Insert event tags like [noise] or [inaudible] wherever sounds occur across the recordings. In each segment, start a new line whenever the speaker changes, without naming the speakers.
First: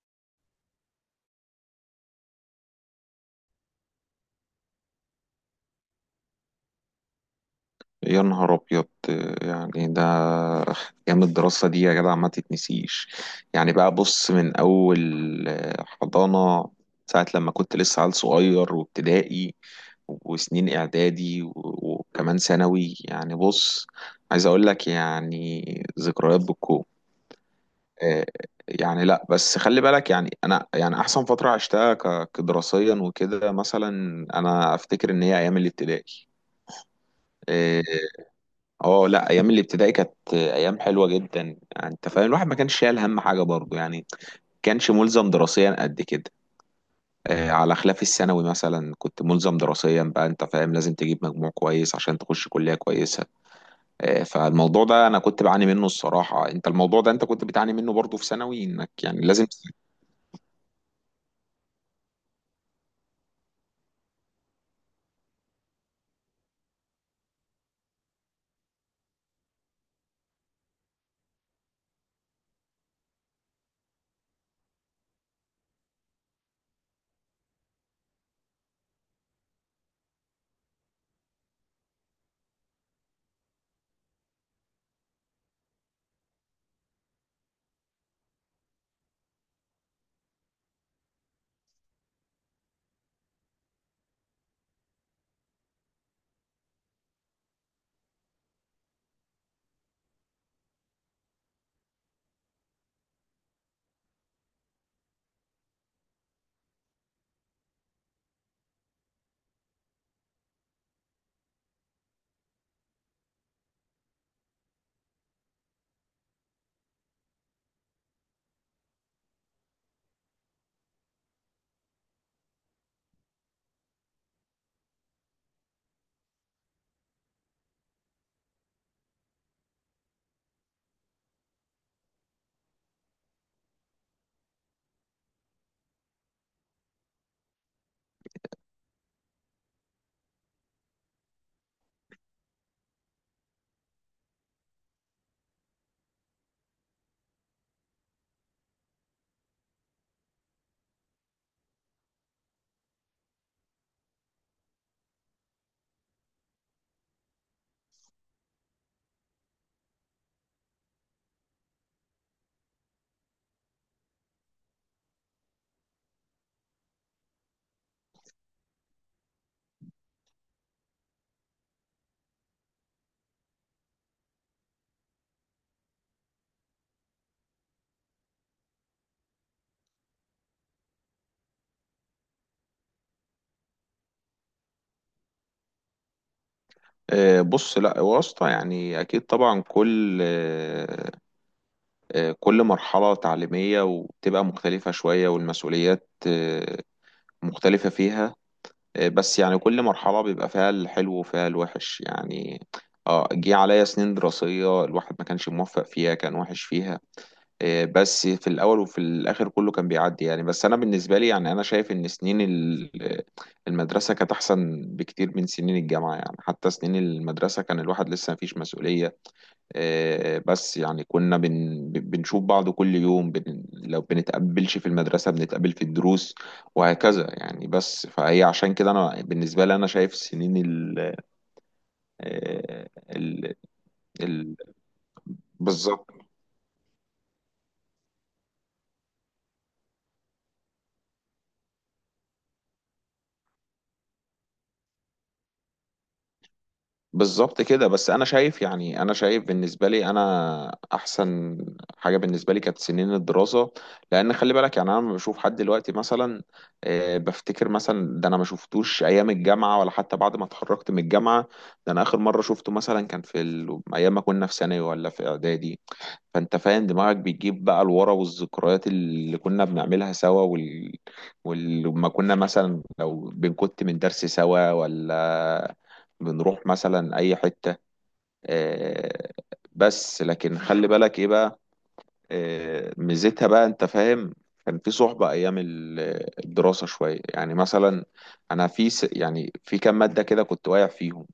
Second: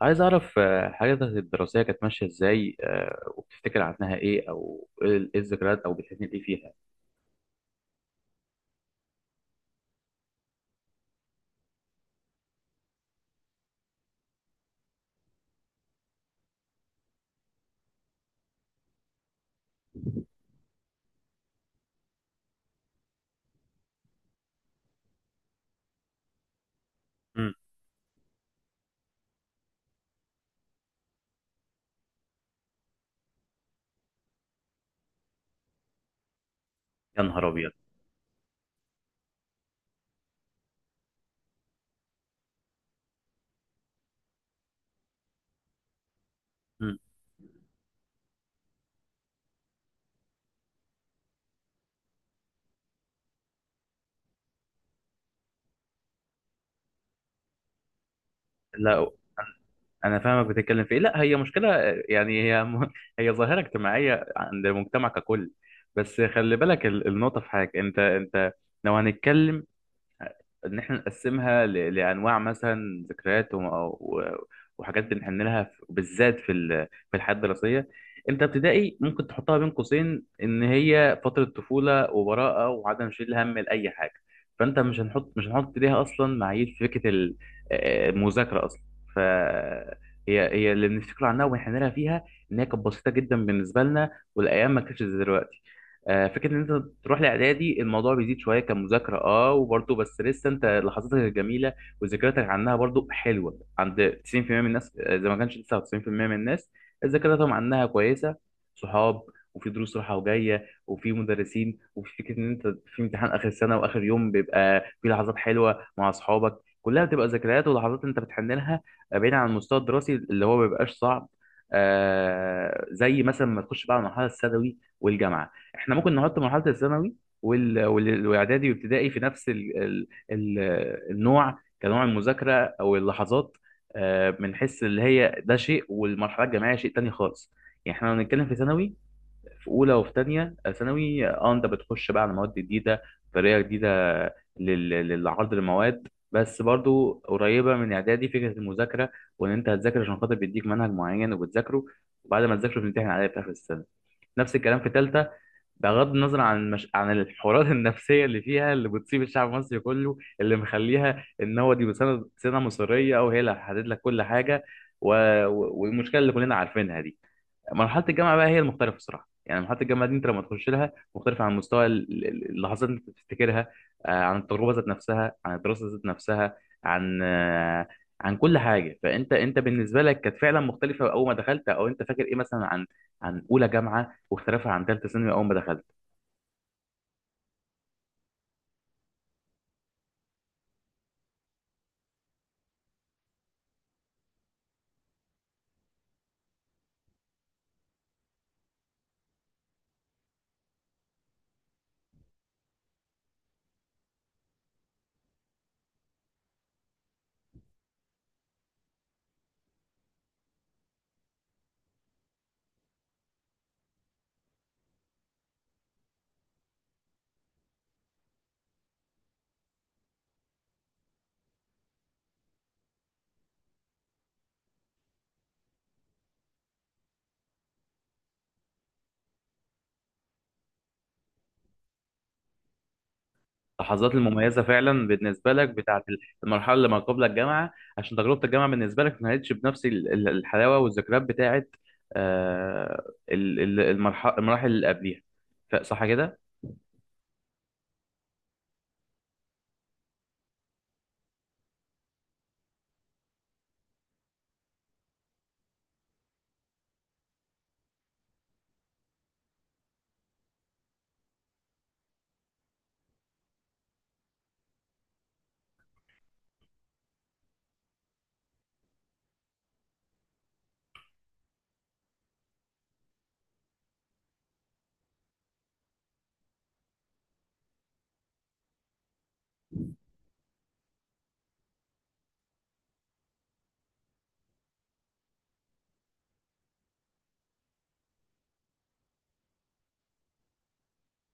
عايز أعرف حياتك الدراسية كانت ماشية إزاي وبتفتكر عنها إيه؟ أو إيه إيه الذكريات أو بتحن إيه فيها؟
يا نهار ابيض. يعني ده ايام الدراسه دي يا جدع ما تتنسيش. يعني بقى بص، من اول حضانه ساعه لما كنت لسه عيل صغير، وابتدائي وسنين اعدادي و- وكمان ثانوي. يعني بص، عايز اقول لك يعني ذكريات بالكوم.
مم.
آه، يعني لا بس خلي بالك، يعني انا يعني احسن فتره عشتها كدراسيا وكده، مثلا انا افتكر ان هي ايام الابتدائي.
يا نهار أبيض.
آه، اه لا، ايام الابتدائي كانت ايام حلوه جدا، يعني انت فاهم الواحد ما كانش شايل هم حاجه برضه، يعني كانش ملزم دراسيا قد كده.
مم.
على خلاف الثانوي مثلا، كنت ملزم دراسيا بقى، انت فاهم لازم تجيب مجموع كويس عشان تخش كليه كويسه. فالموضوع ده انا كنت بعاني منه الصراحه، انت الموضوع ده انت كنت بتعاني منه برضه في ثانوي، انك
لا أنا،
يعني لازم.
أنا فاهمك بتتكلم في إيه. لا هي مشكلة، يعني هي [laughs] هي ظاهرة اجتماعية عند المجتمع ككل. بس خلي بالك النقطة في حاجة، أنت لو هنتكلم ان احنا نقسمها لانواع، مثلا ذكريات و- وحاجات بنحن لها بالذات في في الحياه الدراسيه. انت ابتدائي ممكن تحطها بين قوسين ان هي فتره طفوله وبراءه وعدم شيل هم لاي حاجه، فانت مش هنحط ليها اصلا معايير في فكره المذاكره اصلا. ف هي اللي بنفتكر عنها ونحن لها فيها، ان هي كانت بسيطه جدا بالنسبه لنا والايام ما كانتش زي دلوقتي. فكره ان انت تروح لاعدادي الموضوع بيزيد شويه كمذاكره، اه وبرضه بس لسه انت لحظاتك الجميله وذكرياتك عنها برضه حلوه عند 90% من الناس، اذا ما كانش 99% من الناس ذاكرتهم عنها كويسه. صحاب، وفي دروس رايحه وجايه، وفي مدرسين، وفي فكره ان انت في امتحان اخر السنه واخر يوم بيبقى في لحظات حلوه مع اصحابك، كلها بتبقى ذكريات ولحظات انت بتحن لها. بعيد عن المستوى الدراسي اللي هو ما بيبقاش صعب، آه زي مثلا ما تخش بقى على المرحله الثانوي والجامعه. احنا ممكن نحط مرحله الثانوي والاعدادي وابتدائي في نفس النوع، كنوع المذاكره او اللحظات. بنحس اللي هي ده شيء والمرحله الجامعيه شيء تاني خالص. يعني احنا لو بنتكلم في ثانوي، في اولى وفي ثانيه ثانوي، اه انت بتخش بقى على مواد جديده، طريقه جديده للعرض المواد، بس برضو قريبه من اعدادي فكره المذاكره، وان انت هتذاكر عشان خاطر بيديك منهج معين وبتذاكره، وبعد ما تذاكره بتمتحن عليه في اخر السنه. نفس الكلام في ثالثه، بغض النظر عن مش... عن الحوارات [laughs] النفسيه اللي فيها، اللي بتصيب الشعب المصري كله، اللي مخليها ان هو دي سنه مصيريه وهي اللي هتحدد لك كل حاجه، و... والمشكله اللي كلنا عارفينها دي. مرحله الجامعه بقى هي المختلفه الصراحه، يعني مرحله الجامعه دي انت لما تخش لها مختلفه عن مستوى اللحظات اللي انت بتفتكرها، عن التجربه ذات نفسها، عن الدراسه ذات نفسها، عن آه، عن كل حاجه. فانت بالنسبه لك كانت فعلا مختلفه اول ما دخلت. او انت فاكر ايه مثلا عن عن اولى جامعه واختلافها عن ثالثه ثانوي اول ما دخلت؟
بص، لا واسطة، يعني أكيد طبعا، كل آه، آه، كل مرحلة تعليمية وبتبقى مختلفة شوية، والمسؤوليات مختلفة فيها. بس يعني كل مرحلة بيبقى فيها الحلو وفيها الوحش، يعني اه جه عليا سنين دراسية الواحد ما كانش موفق فيها، كان وحش فيها. بس في الأول وفي الآخر كله كان بيعدي يعني. بس أنا بالنسبة لي، يعني أنا شايف إن المدرسة كانت أحسن بكتير من سنين الجامعة. يعني حتى سنين المدرسة كان الواحد لسه مفيش مسؤولية. بس يعني كنا بنشوف بعض كل يوم، لو بنتقابلش في المدرسة بنتقابل في الدروس وهكذا يعني. بس فهي عشان كده أنا بالنسبة لي أنا شايف سنين ال آه، ال
اللحظات
ال
المميزه فعلا بالنسبه لك بتاعت
بالظبط.
المرحله اللي ما قبل الجامعه، عشان تجربه الجامعه بالنسبه لك ما كانتش بنفس الحلاوه والذكريات بتاعت آه، المراحل اللي قبليها. صح كده؟
بالظبط كده. بس انا شايف، يعني انا شايف بالنسبه لي انا احسن حاجه بالنسبه لي كانت سنين الدراسه، لان خلي بالك يعني انا لما بشوف حد دلوقتي مثلا، بفتكر مثلا ده انا ما شفتوش ايام الجامعه ولا حتى بعد ما اتخرجت من الجامعه. ده انا اخر مره شفته مثلا كان في ايام ما كنا في ثانوي ولا في اعدادي. فانت فاهم، دماغك بتجيب بقى لورا والذكريات اللي كنا بنعملها سوا، ولما كنا مثلا لو بنكت من درس سوا، ولا بنروح مثلا اي حتة. آه، بس لكن خلي بالك ايه بقى. ميزتها بقى، انت فاهم، كان في صحبة ايام الدراسة شوية، يعني مثلا انا في يعني في كام مادة كده كنت واقع فيهم.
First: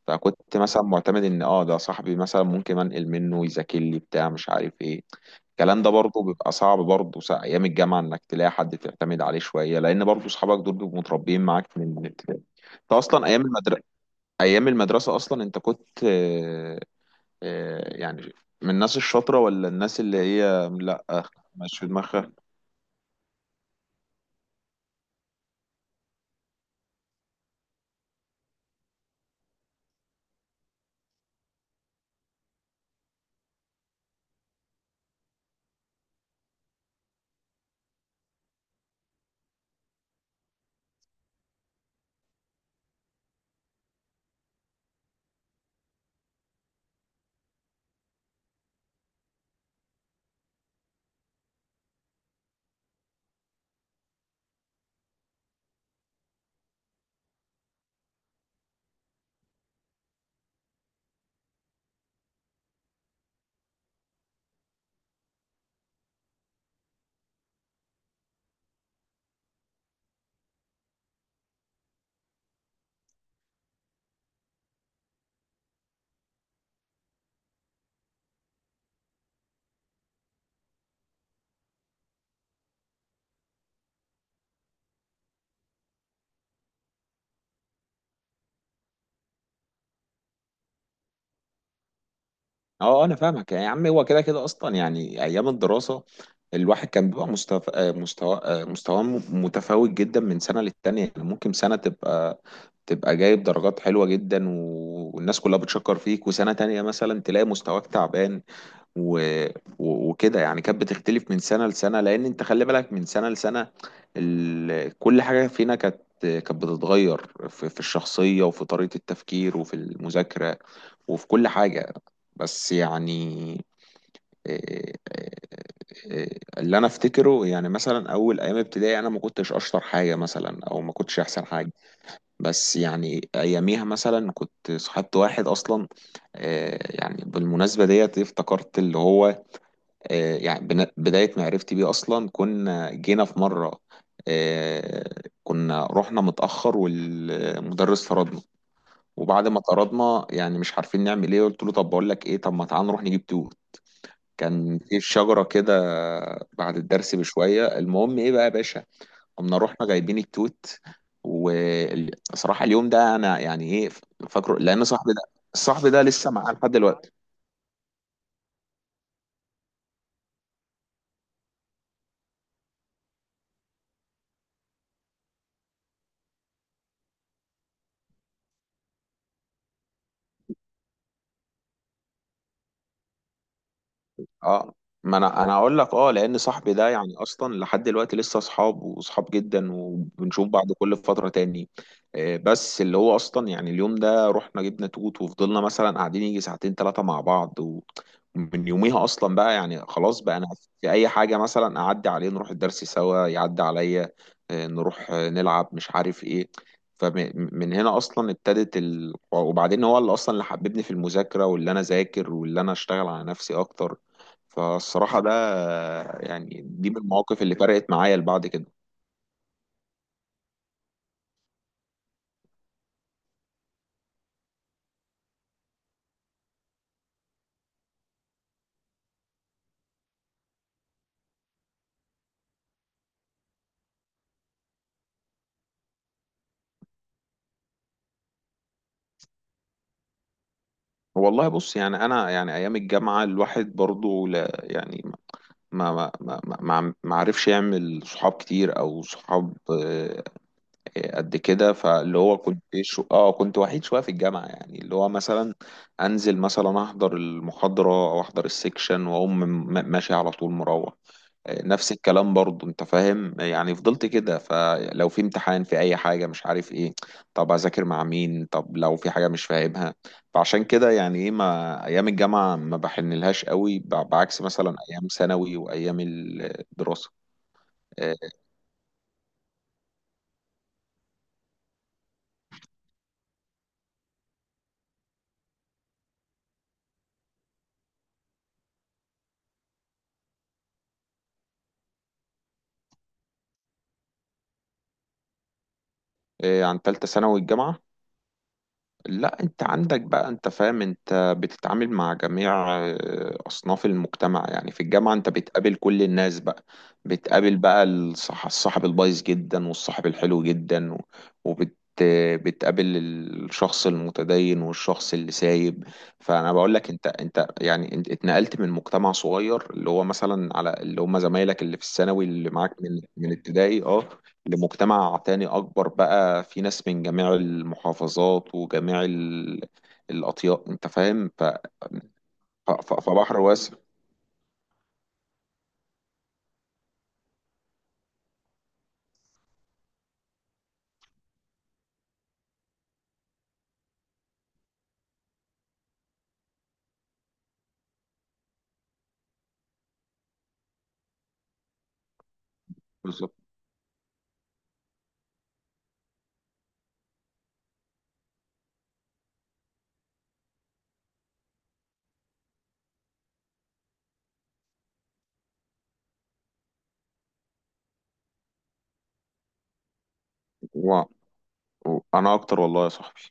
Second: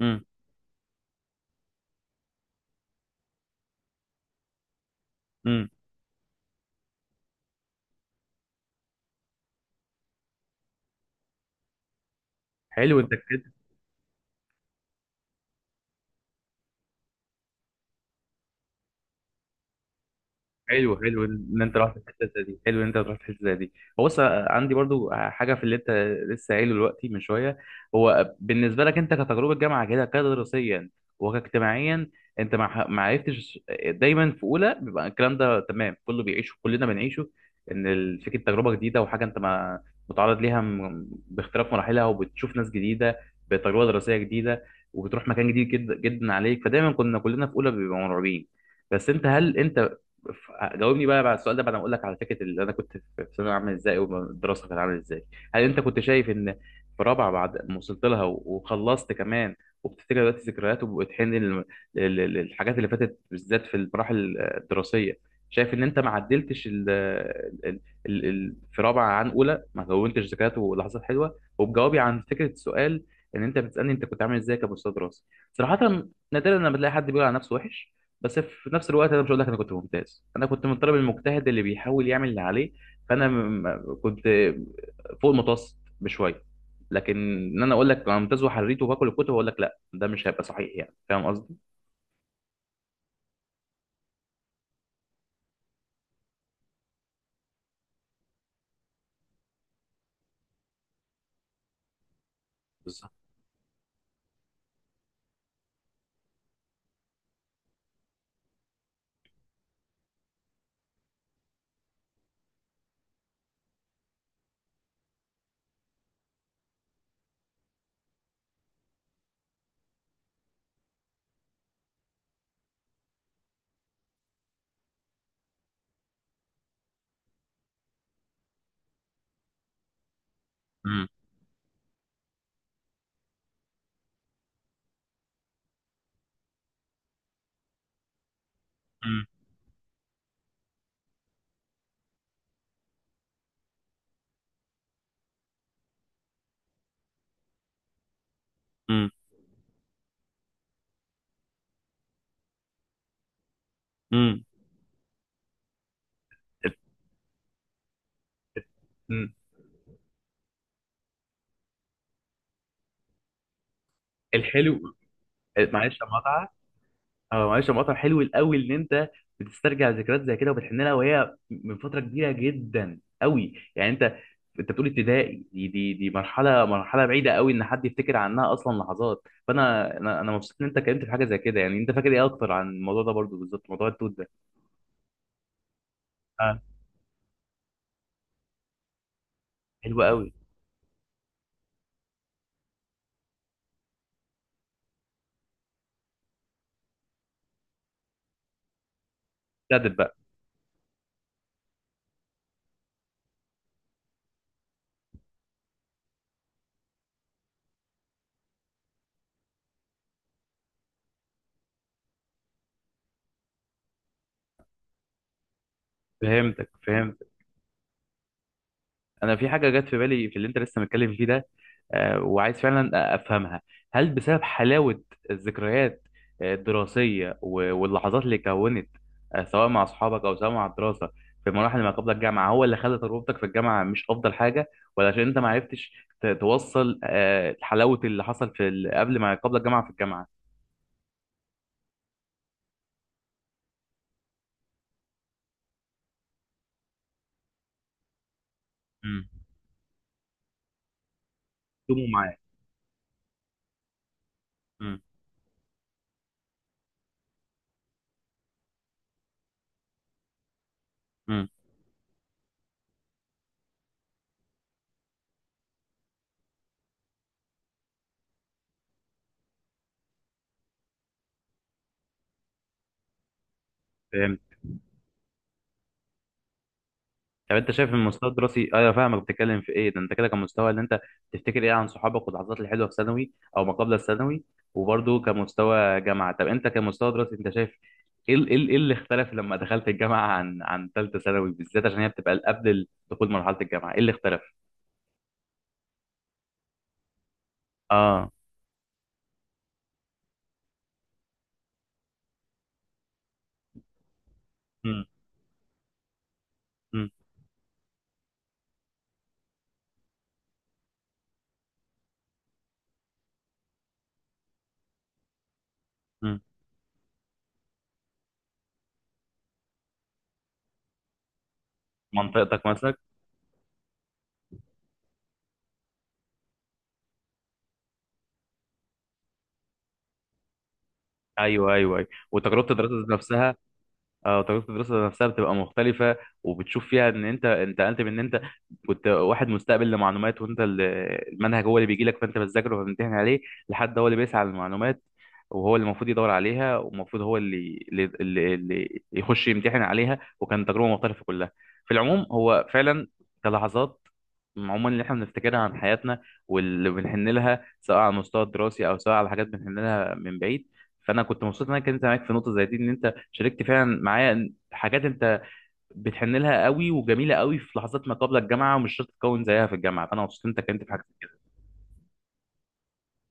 امم.
فكنت مثلا معتمد ان اه ده صاحبي مثلا ممكن انقل منه، يذاكر لي بتاع مش عارف ايه.
امم.
الكلام ده برضه بيبقى صعب برضه، ايام الجامعه انك تلاقي حد تعتمد عليه شويه، لان برضه اصحابك دول بيبقوا متربيين معاك من الابتدائي. انت
حلو انت.
اصلا ايام المدرسه ايام المدرسه اصلا انت كنت، يعني من الناس الشاطره ولا الناس اللي هي
حلو،
لا،
حلو ان انت
مش في
رحت في الحته
دماغها.
زي دي، حلو ان انت رحت في الحته زي دي. هو بص عندي برضو حاجه في اللي انت لسه قايله دلوقتي من شويه. هو بالنسبه لك انت كتجربه جامعه كده كدراسيا وكاجتماعيا، انت ما عرفتش. دايما في اولى بيبقى الكلام ده تمام، كله بيعيشه، كلنا بنعيشه، ان فكره تجربه جديده وحاجه انت ما متعرض ليها، باختلاف مراحلها وبتشوف ناس جديده بتجربه دراسيه جديده، وبتروح مكان جديد جدا جدا عليك، فدايما كنا كلنا في اولى بيبقى مرعوبين. بس انت هل انت، جاوبني بقى بعد السؤال ده، بعد ما اقول لك على فكره اللي انا كنت في في ثانوي عامل ازاي والدراسه كانت عامله ازاي، هل انت كنت شايف ان في رابعه بعد ما وصلت لها وخلصت كمان، وبتفتكر دلوقتي ذكريات وبتحن للحاجات اللي فاتت، بالذات في المراحل الدراسيه، شايف ان انت ما عدلتش ال ال في رابعه عن اولى ما كونتش ذكريات ولحظات حلوه؟ وبجوابي عن فكره السؤال ان انت بتسالني انت كنت عامل ازاي كمستوى دراسي، صراحه نادرا لما بتلاقي حد بيقول على نفسه وحش، بس في نفس الوقت انا مش هقول لك انا كنت ممتاز، انا كنت من الطالب المجتهد اللي بيحاول يعمل اللي عليه، فانا كنت فوق المتوسط بشويه. لكن ان انا اقول لك انا ممتاز وحريت وباكل الكتب، اقول لك لا، ده مش هيبقى صحيح، يعني فاهم قصدي.
اه انا فاهمك يا عم، هو كده كده اصلا يعني ايام الدراسه الواحد كان بيبقى مستوى مستوى آه، مستواه متفاوت جدا من سنه للتانيه. يعني ممكن سنه تبقى
بالظبط.
تبقى جايب درجات حلوه جدا والناس كلها بتشكر فيك، وسنه تانيه مثلا تلاقي مستواك تعبان. و... وكده يعني كانت بتختلف من سنة لسنة، لأن أنت خلي بالك من سنة لسنة كل حاجة فينا كانت كانت بتتغير في الشخصية وفي طريقة التفكير وفي المذاكرة وفي كل حاجة. بس يعني إيه- اللي أنا أفتكره، يعني مثلا أول أيام ابتدائي أنا ما كنتش أشطر حاجة مثلا، أو ما
مم.
كنتش أحسن حاجة. بس يعني أياميها مثلا كنت صاحبت واحد أصلا. يعني بالمناسبة ديت افتكرت اللي
مم.
هو، بداية معرفتي بيه أصلا كنا جينا في مرة. آه، كنا رحنا متأخر والمدرس طردنا.
مم.
وبعد ما طردنا يعني مش عارفين نعمل إيه، قلت له طب بقول لك إيه، طب ما تعال نروح نجيب توت. كان في شجرة كده بعد الدرس بشوية. المهم إيه بقى يا باشا،
مم.
قمنا رحنا جايبين التوت. وصراحة اليوم ده أنا يعني إيه فاكره، لأن
الحلو.
صاحبي ده صاحبي
معلش
ده
يا
لسه
مقطع،
معاه لحد دلوقتي.
اه معلش، مقطع حلو قوي ان انت بتسترجع ذكريات زي كده وبتحن لها، وهي من فتره كبيره جدا قوي. يعني انت، انت بتقول ابتدائي، دي مرحله، بعيده قوي ان حد يفتكر عنها اصلا لحظات، فانا انا مبسوط ان انت اتكلمت في حاجه زي كده. يعني انت فاكر ايه اكتر عن الموضوع ده؟ برضو بالظبط موضوع التوت ده.
اه، ما انا اقول لك اه، لان
اه،
صاحبي ده يعني اصلا لحد دلوقتي لسه اصحاب واصحاب جدا،
حلو قوي.
وبنشوف بعض كل فتره تاني. بس اللي هو اصلا، يعني اليوم ده رحنا جبنا توت وفضلنا مثلا قاعدين يجي ساعتين ثلاثه مع بعض، ومن يوميها اصلا بقى يعني
ابتدت بقى.
خلاص بقى انا في اي حاجه مثلا اعدي عليه نروح الدرس سوا، يعدي عليا. نروح نلعب مش عارف ايه. فمن هنا اصلا ابتدت وبعدين هو اللي اصلا اللي حببني في المذاكره، واللي انا ذاكر واللي انا اشتغل على نفسي اكتر. فالصراحة ده يعني
فهمتك،
دي من
فهمت.
المواقف اللي فرقت معايا لبعد كده.
انا في حاجه جت في بالي في اللي انت لسه متكلم فيه ده، وعايز فعلا افهمها. هل بسبب حلاوه الذكريات الدراسيه واللحظات اللي كونت، سواء مع اصحابك او سواء مع الدراسه في مراحل ما قبل الجامعه، هو اللي خلى تجربتك في الجامعه مش افضل حاجه؟ ولا عشان انت ما عرفتش توصل حلاوه اللي حصل في قبل ما قبل الجامعه في الجامعه؟
والله بص، يعني أنا يعني أيام الجامعة الواحد برضو لا يعني ما عرفش يعمل صحاب كتير أو
امم.
صحاب قد كده.
تموا
فاللي هو
معاك.
كنت شو اه كنت وحيد شوية في الجامعة، يعني اللي هو مثلا أنزل مثلا أحضر المحاضرة أو أحضر السكشن وأقوم ماشي على طول مروح. نفس الكلام برضو انت فاهم، يعني فضلت كده. فلو في امتحان في اي حاجة مش عارف ايه، طب اذاكر مع مين، طب لو في حاجة مش فاهمها. فعشان كده يعني ايه، ما ايام الجامعة ما بحنلهاش قوي،
امم.
بعكس مثلا ايام ثانوي وايام الدراسة.
طب انت شايف من المستوى الدراسي، ايوه فاهمك بتتكلم في ايه ده، انت كده كمستوى، اللي انت تفتكر ايه عن صحابك واللحظات الحلوه في ثانوي او ما قبل الثانوي وبرده كمستوى جامعه. طب انت كمستوى دراسي انت شايف ايه ايه اللي اختلف لما دخلت الجامعه عن عن ثالثه ثانوي، بالذات عشان هي بتبقى قبل دخول مرحله الجامعه، ايه اللي اختلف؟
إيه عن تالتة ثانوي الجامعة؟
اه.
لا، انت عندك بقى انت فاهم، انت بتتعامل مع جميع اصناف المجتمع. يعني في
امم.
الجامعة انت بتقابل كل الناس بقى، بتقابل بقى الصاحب البايظ جدا والصاحب الحلو جدا، و- وبت آه، بتقابل الشخص المتدين والشخص اللي سايب.
امم.
فانا بقول لك انت يعني انت اتنقلت من مجتمع صغير، اللي هو مثلا على اللي هم زمايلك اللي في الثانوي اللي
منطقتك
معاك
مثلا.
من ابتدائي اه، لمجتمع تاني أكبر، بقى في ناس من جميع المحافظات وجميع الأطياف. أنت فاهم،
ايوه ايوه ايوه، وتجربه الدراسه ذات
فبحر
نفسها.
واسع.
اه، تجربة الدراسة نفسها بتبقى مختلفة، وبتشوف فيها ان انت من ان انت كنت واحد مستقبل لمعلومات، وانت المنهج هو اللي بيجي لك فانت بتذاكره وبتمتحن عليه، لحد هو اللي بيسعى للمعلومات وهو اللي المفروض يدور عليها، والمفروض هو اللي يخش يمتحن عليها، وكان تجربة مختلفة كلها في العموم، هو فعلا
بالظبط.
كلحظات عموما اللي احنا بنفتكرها عن حياتنا واللي بنحن لها، سواء على المستوى الدراسي او سواء على حاجات بنحن لها من بعيد. فانا كنت مبسوط ان انا كنت معاك في نقطة زي دي، ان انت شاركت فعلا معايا حاجات انت بتحن لها قوي وجميله قوي في لحظات ما قبل الجامعه، ومش شرط تكون زيها في الجامعه، فانا مبسوط انت اتكلمت في
و...
حاجه.
أنا أكتر والله يا صاحبي.